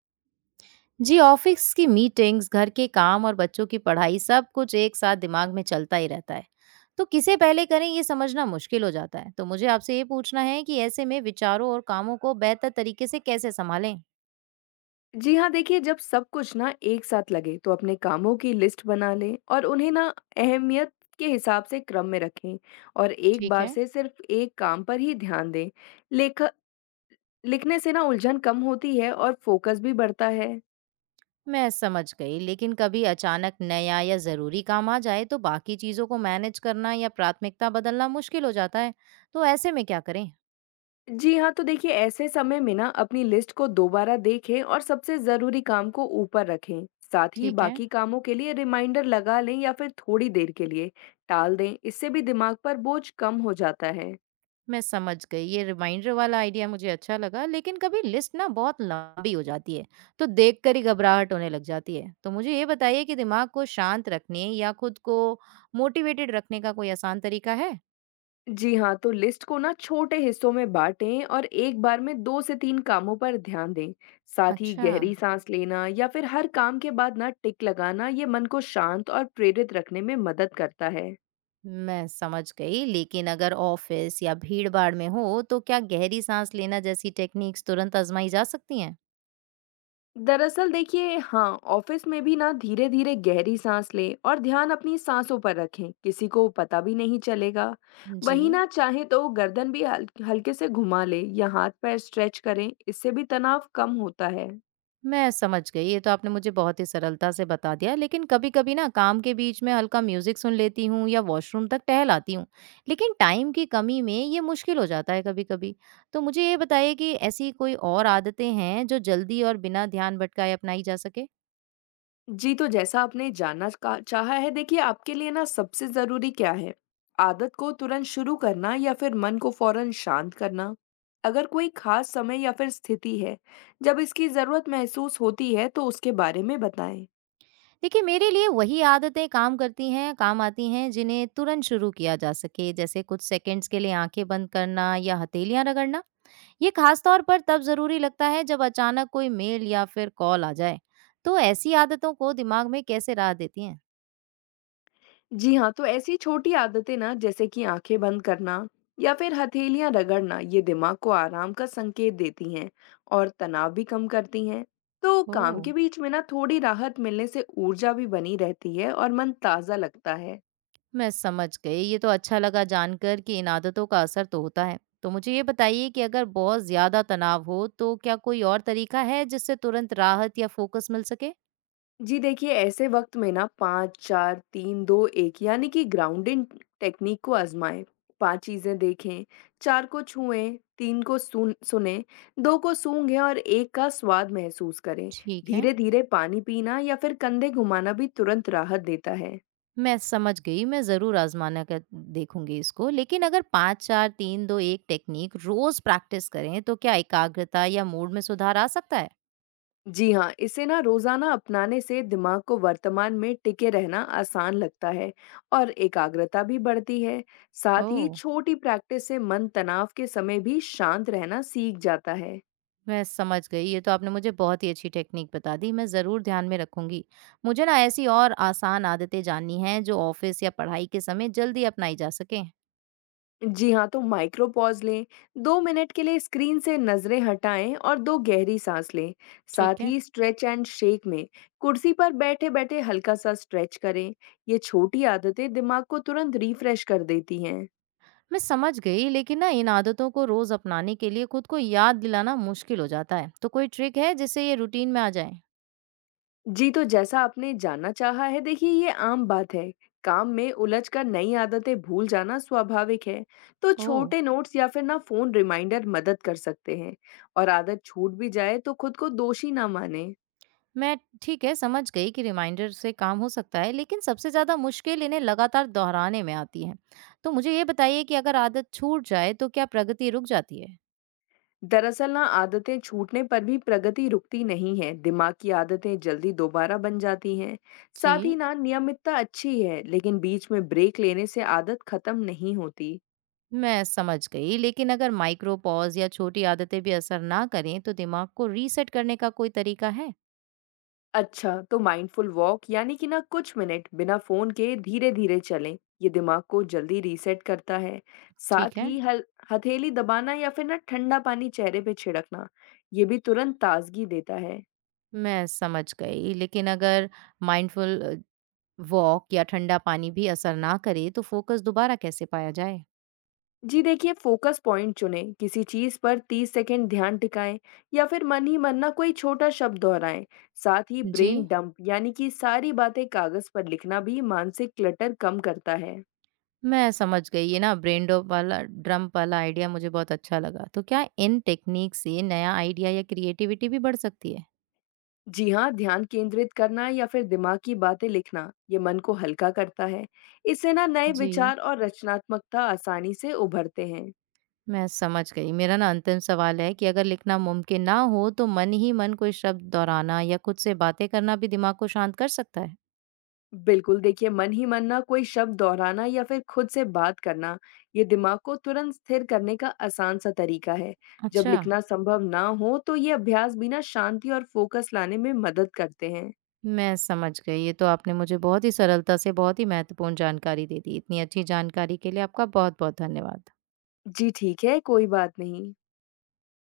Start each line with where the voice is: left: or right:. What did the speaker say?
right: जी, office की meetings, घर के काम और बच्चों की पढ़ाई, सब कुछ एक साथ दिमाग में चलता ही रहता है। तो किसे पहले करें ये समझना मुश्किल हो जाता है। तो मुझे आपसे ये पूछना है कि ऐसे में विचारों और कामों को बेहतर तरीके से कैसे संभालें।
left: जी हाँ, देखिए जब सब कुछ ना एक साथ लगे तो अपने कामों की लिस्ट बना लें और उन्हें ना अहमियत के हिसाब से क्रम में रखें और एक
right: ठीक
left: बार
right: है।
left: से सिर्फ एक काम पर ही ध्यान दें। लेख लिखने से ना उलझन कम होती है और फोकस भी बढ़ता है।
right: मैं समझ गई, लेकिन कभी अचानक नया या जरूरी काम आ जाए तो बाकी चीजों को मैनेज करना या प्राथमिकता बदलना मुश्किल हो जाता है। तो ऐसे में क्या करें।
left: जी हाँ, तो देखिए ऐसे समय में ना अपनी लिस्ट को दोबारा देखें और सबसे ज़रूरी काम को ऊपर रखें। साथ ही
right: ठीक है।
left: बाकी कामों के लिए रिमाइंडर लगा लें या फिर थोड़ी देर के लिए टाल दें। इससे भी दिमाग पर बोझ कम हो जाता है।
right: मैं समझ गई, ये रिमाइंडर वाला आइडिया मुझे अच्छा लगा। लेकिन कभी लिस्ट ना बहुत लंबी हो जाती है तो देखकर ही घबराहट होने लग जाती है। तो मुझे ये बताइए कि दिमाग को शांत रखने या खुद को मोटिवेटेड रखने का कोई आसान तरीका है।
left: जी हाँ, तो लिस्ट को ना छोटे हिस्सों में बांटें और एक बार में 2 से 3 कामों पर ध्यान दें। साथ ही
right: अच्छा।
left: गहरी सांस लेना या फिर हर काम के बाद ना टिक लगाना ये मन को शांत और प्रेरित रखने में मदद करता है।
right: मैं समझ गई, लेकिन अगर ऑफिस या भीड़ भाड़ में हो तो क्या गहरी सांस लेना जैसी टेक्निक्स तुरंत आजमाई जा सकती हैं।
left: दरअसल देखिए हाँ, ऑफिस में भी ना धीरे-धीरे गहरी सांस लें और ध्यान अपनी सांसों पर रखें, किसी को पता भी नहीं चलेगा।
right: जी।
left: वहीं ना चाहे तो गर्दन भी हल हल्के से घुमा लें या हाथ-पैर स्ट्रेच करें, इससे भी तनाव कम होता है।
right: मैं समझ गई, ये तो आपने मुझे बहुत ही सरलता से बता दिया। लेकिन कभी-कभी ना काम के बीच में हल्का म्यूज़िक सुन लेती हूँ या वॉशरूम तक टहल आती हूँ। लेकिन टाइम की कमी में ये मुश्किल हो जाता है कभी-कभी। तो मुझे ये बताइए कि ऐसी कोई और आदतें हैं जो जल्दी और बिना ध्यान भटकाए अपनाई जा सके?
left: जी, तो जैसा आपने जानना का चाहा है देखिए आपके लिए ना सबसे ज़रूरी क्या है? आदत को तुरंत शुरू करना या फिर मन को फ़ौरन शांत करना? अगर कोई ख़ास समय या फिर स्थिति है, जब इसकी ज़रूरत महसूस होती है तो उसके बारे में बताएँ।
right: देखिए, मेरे लिए वही आदतें काम करती हैं, काम आती हैं जिन्हें तुरंत शुरू किया जा सके। जैसे कुछ सेकंड्स के लिए आँखें बंद करना या हथेलियाँ रगड़ना। ये खास तौर पर तब ज़रूरी लगता है जब अचानक कोई मेल या फिर कॉल आ जाए। तो ऐसी आदतों को दिमाग में कैसे राह देती हैं?
left: जी हाँ, तो ऐसी छोटी आदतें ना जैसे कि आंखें बंद करना या फिर हथेलियां रगड़ना ये दिमाग को आराम का संकेत देती हैं और तनाव भी कम करती हैं। तो काम
right: ओह!
left: के बीच में ना थोड़ी राहत मिलने से ऊर्जा भी बनी रहती है और मन ताजा लगता है।
right: मैं समझ गई। ये तो अच्छा लगा जानकर कि इन आदतों का असर तो होता है। तो मुझे ये बताइए कि अगर बहुत ज़्यादा तनाव हो तो क्या कोई और तरीका है जिससे तुरंत राहत या फ़ोकस मिल सके?
left: जी देखिए, ऐसे वक़्त में ना 5 4 3 2 1 यानी कि ग्राउंडिंग टेक्नीक को आज़माएँ। 5 चीज़ें देखें, 4 को छुएँ, 3 को सुनें, 2 को सूंघें और 1 का स्वाद महसूस करें।
right: ठीक है।
left: धीरे-धीरे पानी पीना या फिर कंधे घुमाना भी तुरंत राहत देता है।
right: मैं समझ गई। मैं ज़रूर आज़माना कर देखूँगी इसको। लेकिन अगर 5, 4, 3, 2, 1 टेक्नीक रोज़ प्रैक्टिस करें तो क्या एकाग्रता या मूड में सुधार आ सकता है?
left: जी हाँ, इसे ना रोजाना अपनाने से दिमाग को वर्तमान में टिके रहना आसान लगता है और एकाग्रता भी बढ़ती है। साथ ही
right: ओह!
left: छोटी प्रैक्टिस से मन तनाव के समय भी शांत रहना सीख जाता है।
right: मैं समझ गई, ये तो आपने मुझे बहुत ही अच्छी टेक्निक बता दी। मैं ज़रूर ध्यान में रखूंगी। मुझे ना ऐसी और आसान आदतें जाननी हैं जो ऑफिस या पढ़ाई के समय जल्दी अपनाई जा सकें।
left: जी हाँ, तो माइक्रो पॉज लें, दो मिनट के लिए स्क्रीन से नजरें हटाएं और दो गहरी सांस लें।
right: ठीक
left: साथ
right: है।
left: ही स्ट्रेच एंड शेक में कुर्सी पर बैठे-बैठे हल्का सा स्ट्रेच करें। ये छोटी आदतें दिमाग को तुरंत रिफ्रेश कर देती हैं।
right: मैं समझ गई, लेकिन ना इन आदतों को रोज़ अपनाने के लिए खुद को याद दिलाना मुश्किल हो जाता है। तो कोई ट्रिक है जिससे ये रूटीन में आ जाए?
left: जी, तो जैसा आपने जानना चाहा है, देखिए ये आम बात है। काम में उलझकर नई आदतें भूल जाना स्वाभाविक है। तो
right: ओह!
left: छोटे नोट्स या फिर ना फ़ोन रिमाइंडर मदद कर सकते हैं और आदत छूट भी जाए तो खुद को दोषी ना मानें।
right: मैं, ठीक है, समझ गई कि रिमाइंडर से काम हो सकता है। लेकिन सबसे ज़्यादा मुश्किल इन्हें लगातार दोहराने में आती है। तो मुझे ये बताइए कि अगर आदत छूट जाए तो क्या प्रगति रुक जाती है।
left: दरअसल ना आदतें छूटने पर भी प्रगति रुकती नहीं है। दिमाग की आदतें जल्दी दोबारा बन जाती हैं। साथ ही
right: जी।
left: ना नियमितता अच्छी है, लेकिन बीच में ब्रेक लेने से आदत खत्म नहीं होती।
right: मैं समझ गई, लेकिन अगर माइक्रो पॉज या छोटी आदतें भी असर ना करें तो दिमाग को रीसेट करने का कोई तरीका है?
left: अच्छा, तो माइंडफुल वॉक यानी कि ना कुछ मिनट बिना फ़ोन के धीरे-धीरे चलें, ये दिमाग को जल्दी रीसेट करता है।
right: ठीक
left: साथ
right: है।
left: ही हल हथेली दबाना या फिर ना ठंडा पानी चेहरे पे छिड़कना, ये भी तुरंत ताज़गी देता है।
right: मैं समझ गई, लेकिन अगर माइंडफुल वॉक या ठंडा पानी भी असर ना करे तो फोकस दोबारा कैसे पाया जाए?
left: जी देखिए, फोकस पॉइंट चुनें, किसी चीज़ पर 30 सेकंड ध्यान टिकाएं या फिर मन ही मन ना कोई छोटा शब्द दोहराएं। साथ ही
right: जी।
left: ब्रेन डंप यानी कि सारी बातें कागज़ पर लिखना भी मानसिक क्लटर कम करता है।
right: मैं समझ गई, ये ना ब्रेन डोप वाला, ड्रम वाला आइडिया मुझे बहुत अच्छा लगा। तो क्या इन टेक्निक से नया आइडिया या क्रिएटिविटी भी बढ़ सकती है?
left: जी हाँ, ध्यान केंद्रित करना या फिर दिमाग की बातें लिखना, ये मन को हल्का करता है। इससे ना नए
right: जी।
left: विचार और रचनात्मकता आसानी से उभरते हैं।
right: मैं समझ गई। मेरा ना अंतिम सवाल है कि अगर लिखना मुमकिन ना हो तो मन ही मन कोई शब्द दोहराना या खुद से बातें करना भी दिमाग को शांत कर सकता है?
left: बिल्कुल देखिए, मन ही मन ना कोई शब्द दोहराना या फिर खुद से बात करना, ये दिमाग को तुरंत स्थिर करने का आसान सा तरीका है। जब
right: अच्छा।
left: लिखना संभव ना हो, तो ये अभ्यास भी ना शांति और फोकस लाने में मदद करते हैं।
right: मैं समझ गई। ये तो आपने मुझे बहुत ही सरलता से बहुत ही महत्वपूर्ण जानकारी दे दी। इतनी अच्छी जानकारी के लिए आपका बहुत-बहुत धन्यवाद।
left: जी ठीक है, कोई बात नहीं।